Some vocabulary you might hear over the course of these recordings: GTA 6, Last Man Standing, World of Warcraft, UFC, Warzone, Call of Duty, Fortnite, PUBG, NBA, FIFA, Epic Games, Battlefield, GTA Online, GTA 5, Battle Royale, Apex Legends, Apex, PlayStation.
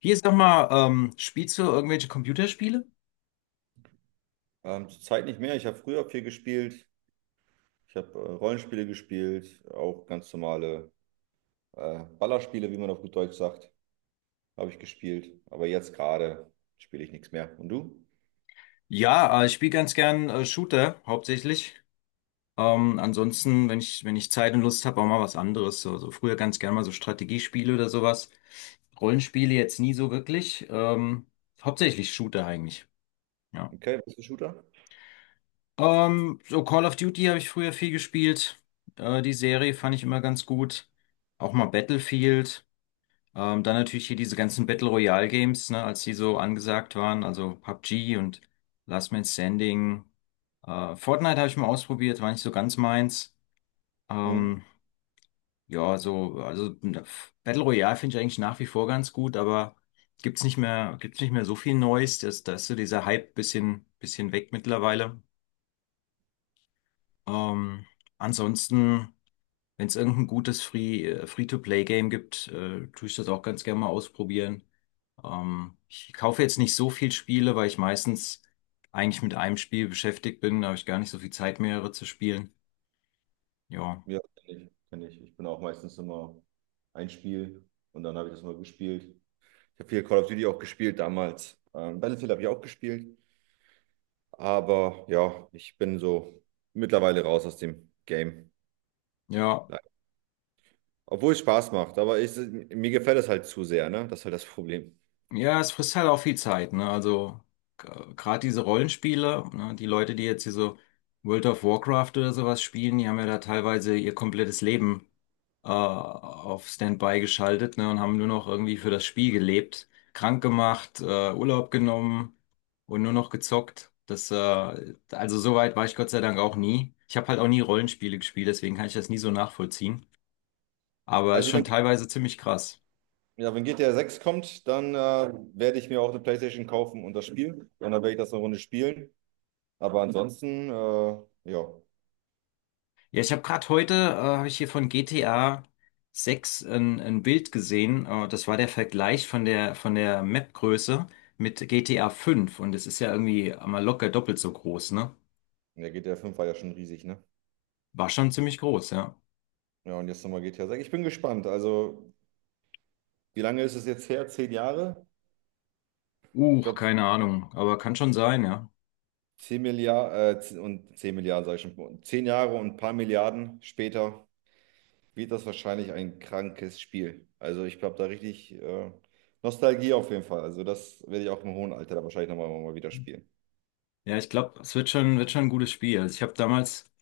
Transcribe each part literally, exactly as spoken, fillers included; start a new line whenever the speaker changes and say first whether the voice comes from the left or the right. left: Hier sag mal, ähm, spielst du irgendwelche Computerspiele?
right: Ähm, zurzeit nicht mehr. Ich habe früher viel gespielt. Ich habe äh, Rollenspiele gespielt, auch ganz normale äh, Ballerspiele, wie man auf gut Deutsch sagt, habe ich gespielt. Aber jetzt gerade spiele ich nichts mehr. Und du?
left: Ja, äh, ich spiele ganz gern äh, Shooter hauptsächlich. Ähm, ansonsten, wenn ich, wenn ich Zeit und Lust habe, auch mal was anderes. So, so früher ganz gern mal so Strategiespiele oder sowas. Rollenspiele jetzt nie so wirklich. Ähm, hauptsächlich Shooter eigentlich. Ja.
right: Okay, bist du Shooter?
left: Ähm, so Call of Duty habe ich früher viel gespielt. Äh, die Serie fand ich immer ganz gut. Auch mal Battlefield. Ähm, dann natürlich hier diese ganzen Battle Royale Games, ne, als die so angesagt waren, also PUBG und Last Man Standing. Äh, Fortnite habe ich mal ausprobiert, war nicht so ganz meins.
right: Mhm.
left: Ähm, ja, so, also äh, Battle Royale finde ich eigentlich nach wie vor ganz gut, aber gibt's nicht mehr, gibt's nicht mehr so viel Neues. Das, da ist so dieser Hype bisschen, bisschen weg mittlerweile. Ähm, ansonsten, wenn es irgendein gutes Free, äh, Free-to-Play-Game gibt, äh, tue ich das auch ganz gerne mal ausprobieren. Ähm, ich kaufe jetzt nicht so viel Spiele, weil ich meistens eigentlich mit einem Spiel beschäftigt bin. Da habe ich gar nicht so viel Zeit, mehrere zu spielen. Ja,
right: Ja, kenne ich, kenn ich. Ich bin auch meistens immer ein Spiel und dann habe ich das mal gespielt. Ich habe viel Call of Duty auch gespielt damals. Ähm, Battlefield habe ich auch gespielt. Aber ja, ich bin so mittlerweile raus aus dem Game.
left: ja,
right: Obwohl es Spaß macht, aber ich, mir gefällt es halt zu sehr, ne? Das ist halt das Problem.
left: ja, es frisst halt auch viel Zeit, ne? Also gerade diese Rollenspiele, ne? Die Leute, die jetzt hier so World of Warcraft oder sowas spielen, die haben ja da teilweise ihr komplettes Leben äh, auf Standby geschaltet, ne, und haben nur noch irgendwie für das Spiel gelebt, krank gemacht, äh, Urlaub genommen und nur noch gezockt. Das, äh, also so weit war ich Gott sei Dank auch nie. Ich habe halt auch nie Rollenspiele gespielt, deswegen kann ich das nie so nachvollziehen. Aber ist
right: Also
left: schon
right: wenn,
left: teilweise ziemlich krass.
right: ja, wenn G T A sechs kommt, dann äh, werde ich mir auch eine PlayStation kaufen und das Spiel. Und dann werde ich das eine Runde spielen. Aber ansonsten, äh, ja,
left: Ja, ich habe gerade heute, äh, habe ich hier von G T A sechs ein, ein Bild gesehen. Äh, das war der Vergleich von der, von der Map-Größe mit G T A fünf. Und es ist ja irgendwie mal locker doppelt so groß, ne?
right: der G T A fünf war ja schon riesig, ne?
left: War schon ziemlich groß, ja.
right: Ja, und jetzt nochmal G T A sechs. Ich bin gespannt. Also, wie lange ist es jetzt her? Zehn Jahre? Ich
left: Uh,
right: glaube,
left: keine Ahnung, aber kann schon sein, ja.
right: zehn Milliarden, äh, zehn und zehn Milliarden, sage ich schon. Zehn Jahre und ein paar Milliarden später wird das wahrscheinlich ein krankes Spiel. Also ich glaube da richtig äh, Nostalgie auf jeden Fall. Also das werde ich auch im hohen Alter da wahrscheinlich nochmal mal mal wieder spielen.
left: Ja, ich glaube, es wird schon, wird schon ein gutes Spiel. Also ich habe damals,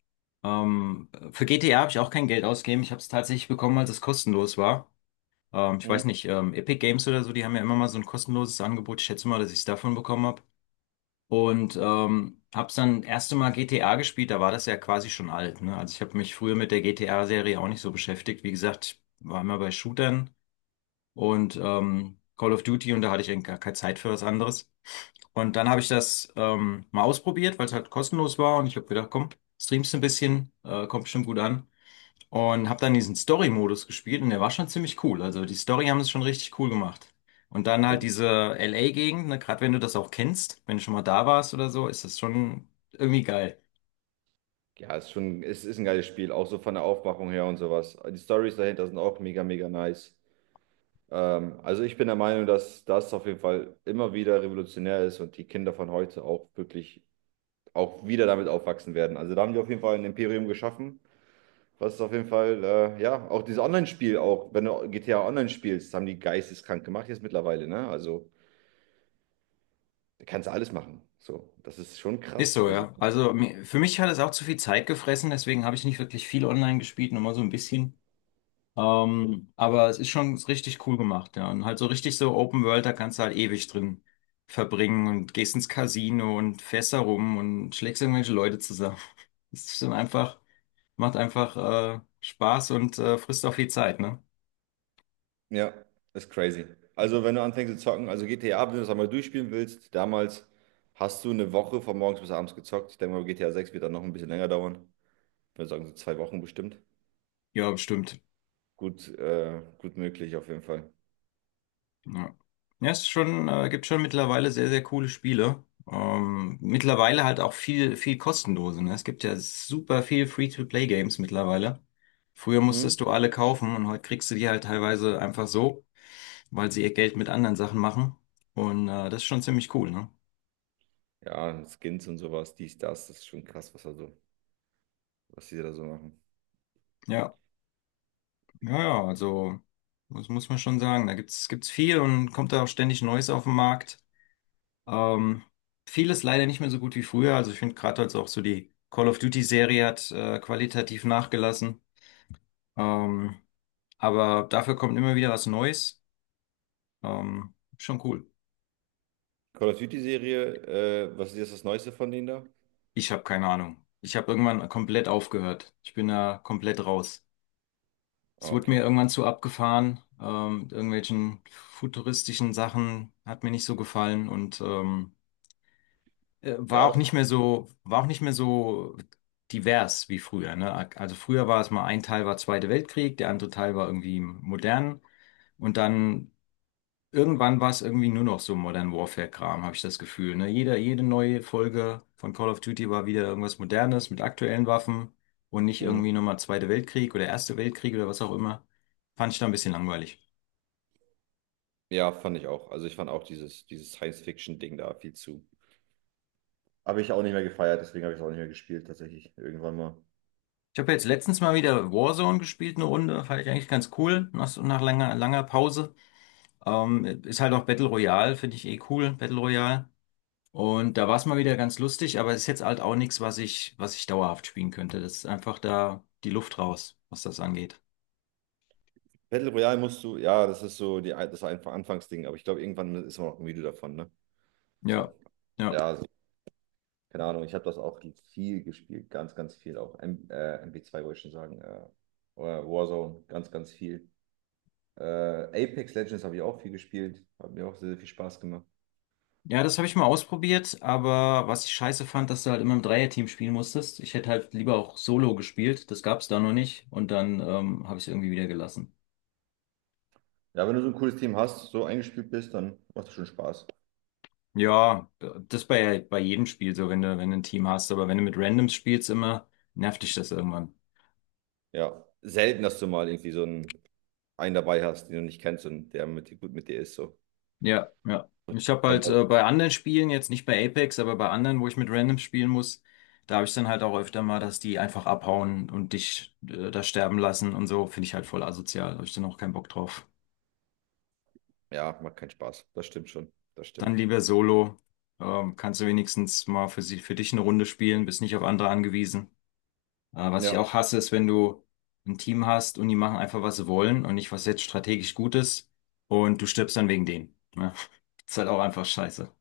left: ähm, für G T A habe ich auch kein Geld ausgegeben. Ich habe es tatsächlich bekommen, als es kostenlos war. Ähm, ich
right: Mhm.
left: weiß nicht, ähm, Epic Games oder so, die haben ja immer mal so ein kostenloses Angebot. Ich schätze mal, dass ich es davon bekommen habe. Und ähm, habe es dann das erste Mal G T A gespielt, da war das ja quasi schon alt, ne? Also ich habe mich früher mit der G T A-Serie auch nicht so beschäftigt. Wie gesagt, ich war immer bei Shootern. Und ähm, Call of Duty, und da hatte ich eigentlich gar keine Zeit für was anderes. Und dann habe ich das ähm, mal ausprobiert, weil es halt kostenlos war, und ich habe gedacht, komm, streamst ein bisschen, äh, kommt bestimmt gut an. Und habe dann diesen Story-Modus gespielt, und der war schon ziemlich cool. Also die Story haben es schon richtig cool gemacht. Und dann
right: Ja,
left: halt
right: ge-
left: diese L A-Gegend, ne, gerade wenn du das auch kennst, wenn du schon mal da warst oder so, ist das schon irgendwie geil.
right: ja, ist schon, es ist ein geiles Spiel, auch so von der Aufmachung her und sowas. Die Stories dahinter sind auch mega, mega nice. Ähm, also ich bin der Meinung, dass das auf jeden Fall immer wieder revolutionär ist und die Kinder von heute auch wirklich auch wieder damit aufwachsen werden. Also da haben die auf jeden Fall ein Imperium geschaffen. Was auf jeden Fall, äh, ja, auch dieses Online-Spiel, auch wenn du G T A Online spielst, das haben die geisteskrank gemacht jetzt mittlerweile, ne? Also, da kannst du alles machen. So, das ist schon
left: Ist
right: krass.
left: so,
right: Also,
left: ja. Also mi- für mich hat es auch zu viel Zeit gefressen, deswegen habe ich nicht wirklich viel online gespielt, nur mal so ein bisschen. Ähm, aber es ist schon richtig cool gemacht, ja. Und halt so richtig so Open World, da kannst du halt ewig drin verbringen und gehst ins Casino und fährst da rum und schlägst irgendwelche Leute zusammen. Es ist dann einfach, macht einfach äh, Spaß und äh, frisst auch viel Zeit, ne?
right: ja, ist crazy. Also, wenn du anfängst zu zocken, also G T A, wenn du das einmal durchspielen willst, damals hast du eine Woche von morgens bis abends gezockt. Ich denke mal, G T A sechs wird dann noch ein bisschen länger dauern. Ich würde sagen, so zwei Wochen bestimmt.
left: Ja, bestimmt.
right: Gut, äh, gut möglich auf jeden Fall.
left: Ja, ja es ist schon, äh, gibt schon mittlerweile sehr, sehr coole Spiele. Ähm, mittlerweile halt auch viel, viel kostenlose. Ne? Es gibt ja super viel Free-to-Play-Games mittlerweile. Früher
right: Mhm.
left: musstest du alle kaufen, und heute kriegst du die halt teilweise einfach so, weil sie ihr Geld mit anderen Sachen machen. Und äh, das ist schon ziemlich cool, ne?
right: Ja, Skins und sowas, dies, das, das ist schon krass, was da so, was die da so machen.
left: Ja, ja, ja, also das muss man schon sagen. Da gibt's, gibt's viel und kommt da auch ständig Neues auf den Markt. Ähm, vieles leider nicht mehr so gut wie früher. Also ich finde gerade jetzt auch so die Call of Duty-Serie hat äh, qualitativ nachgelassen. Ähm, aber dafür kommt immer wieder was Neues. Ähm, schon cool.
right: Call of Duty-Serie, äh, was ist jetzt das Neueste von denen da?
left: Ich habe keine Ahnung. Ich habe irgendwann komplett aufgehört. Ich bin da komplett raus. Es
right: Ah,
left: wurde mir
right: okay.
left: irgendwann zu abgefahren. Ähm, mit irgendwelchen futuristischen Sachen hat mir nicht so gefallen, und ähm, äh, war
right: Ja,
left: auch
right: das.
left: nicht mehr so, war auch nicht mehr so divers wie früher, ne? Also früher war es mal ein Teil war Zweiter Weltkrieg, der andere Teil war irgendwie modern, und dann irgendwann war es irgendwie nur noch so Modern Warfare-Kram, habe ich das Gefühl, ne? Jeder, jede neue Folge von Call of Duty war wieder irgendwas Modernes mit aktuellen Waffen und nicht
right: Mhm.
left: irgendwie nochmal Zweiter Weltkrieg oder Erster Weltkrieg oder was auch immer. Fand ich da ein bisschen langweilig.
right: Ja, fand ich auch. Also ich fand auch dieses, dieses Science-Fiction-Ding da viel zu. Habe ich auch nicht mehr gefeiert, deswegen habe ich es auch nicht mehr gespielt, tatsächlich. Irgendwann mal.
left: Ich habe jetzt letztens mal wieder Warzone gespielt, eine Runde, fand ich eigentlich ganz cool, nach, nach langer, langer Pause. Ähm, ist halt auch Battle Royale, finde ich eh cool, Battle Royale. Und da war es mal wieder ganz lustig, aber ist jetzt halt auch nichts, was ich, was ich dauerhaft spielen könnte. Das ist einfach da die Luft raus, was das angeht.
right: Battle Royale musst du, ja, das ist so die, das einfach Anfangsding, aber ich glaube, irgendwann ist man auch müde davon, ne?
left: Ja,
right: So. Ja,
left: ja.
right: also, keine Ahnung, ich habe das auch viel gespielt, ganz, ganz viel auch. M äh, M B zwei wollte ich schon sagen, äh, oder Warzone, ganz, ganz viel. Äh, Apex Legends habe ich auch viel gespielt, hat mir auch sehr, sehr viel Spaß gemacht.
left: Ja, das habe ich mal ausprobiert, aber was ich scheiße fand, dass du halt immer im Dreierteam spielen musstest. Ich hätte halt lieber auch Solo gespielt, das gab es da noch nicht, und dann ähm, habe ich es irgendwie wieder gelassen.
right: Ja, wenn du so ein cooles Team hast, so eingespielt bist, dann macht das schon Spaß.
left: Ja, das bei, bei jedem Spiel so, wenn du, wenn du ein Team hast, aber wenn du mit Randoms spielst, immer nervt dich das irgendwann.
right: Ja, selten, dass du mal irgendwie so einen, einen dabei hast, den du nicht kennst und der mit dir gut mit dir ist. So.
left: Ja, ja. Ich habe
right: Kommt
left: halt
right: halt.
left: äh, bei anderen Spielen, jetzt nicht bei Apex, aber bei anderen, wo ich mit Randoms spielen muss, da habe ich dann halt auch öfter mal, dass die einfach abhauen und dich äh, da sterben lassen und so, finde ich halt voll asozial. Habe ich dann auch keinen Bock drauf.
right: Ja, macht keinen Spaß. Das stimmt schon. Das
left: Dann
right: stimmt.
left: lieber Solo. Ähm, kannst du wenigstens mal für sie, für dich eine Runde spielen, bist nicht auf andere angewiesen. Äh, was ich
right: Ja,
left: auch hasse, ist, wenn du ein Team hast und die machen einfach, was sie wollen, und nicht, was jetzt strategisch gut ist, und du stirbst dann wegen denen. Ja. Ist halt auch einfach scheiße.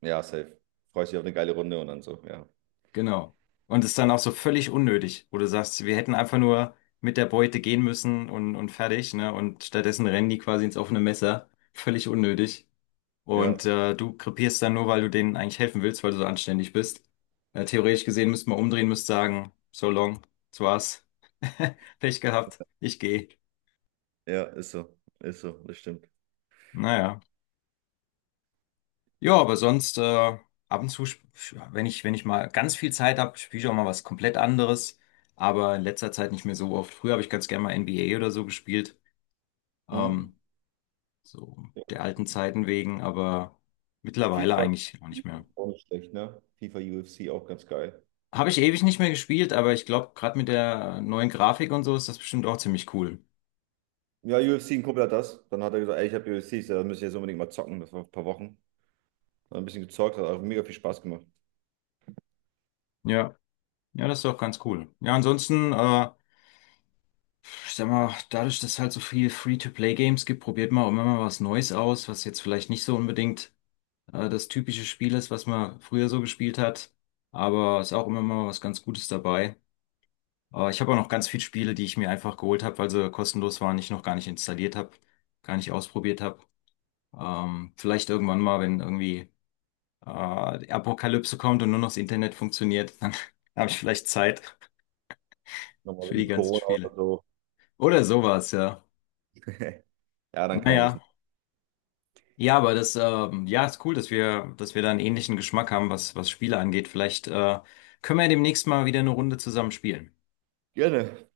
right: ja, safe. Freust dich auf eine geile Runde und dann so. Ja,
left: Genau. Und ist dann auch so völlig unnötig, wo du sagst, wir hätten einfach nur mit der Beute gehen müssen und, und fertig, ne? Und stattdessen rennen die quasi ins offene Messer. Völlig unnötig.
right: ja,
left: Und äh, du krepierst dann nur, weil du denen eigentlich helfen willst, weil du so anständig bist. Äh, theoretisch gesehen müsste man umdrehen, müsste sagen, so long, das war's. Pech gehabt, ich gehe.
right: ja, ist so. Ist so. Das stimmt.
left: Naja. Ja, aber sonst äh, ab und zu, sp- sch- wenn ich, wenn ich mal ganz viel Zeit habe, spiele ich auch mal was komplett anderes. Aber in letzter Zeit nicht mehr so oft. Früher habe ich ganz gerne mal N B A oder so gespielt.
right: Mhm.
left: Ähm, so
right: Ja.
left: der alten Zeiten wegen, aber mittlerweile
right: FIFA
left: eigentlich auch nicht mehr.
right: auch nicht schlecht, ne? FIFA U F C auch ganz geil.
left: Habe ich ewig nicht mehr gespielt, aber ich glaube, gerade mit der neuen Grafik und so ist das bestimmt auch ziemlich cool.
right: Ja, U F C, ein Kumpel hat das. Dann hat er gesagt, ey, ich habe U F C, da müssen wir jetzt unbedingt mal zocken. Das war vor ein paar Wochen. Dann ein bisschen gezockt, hat auch mega viel Spaß gemacht.
left: Ja, ja, das ist doch ganz cool. Ja, ansonsten, äh, ich sag mal, dadurch, dass es halt so viel Free-to-Play-Games gibt, probiert man auch immer mal was Neues aus, was jetzt vielleicht nicht so unbedingt äh, das typische Spiel ist, was man früher so gespielt hat. Aber ist auch immer mal was ganz Gutes dabei. Äh, ich habe auch noch ganz viele Spiele, die ich mir einfach geholt habe, weil sie kostenlos waren, ich noch gar nicht installiert habe, gar nicht ausprobiert habe. Ähm, vielleicht irgendwann mal, wenn irgendwie äh, die Apokalypse kommt und nur noch das Internet funktioniert, dann habe ich vielleicht Zeit
right: Nochmal
left: für die
right: wegen
left: ganzen
right: Corona
left: Spiele.
right: oder so.
left: Oder sowas, ja.
right: Ja, dann kann man ein bisschen.
left: Naja. Ja, aber das, ähm, ja, ist cool, dass wir, dass wir da einen ähnlichen Geschmack haben, was, was Spiele angeht. Vielleicht, äh, können wir ja demnächst mal wieder eine Runde zusammen spielen.
right: Gerne.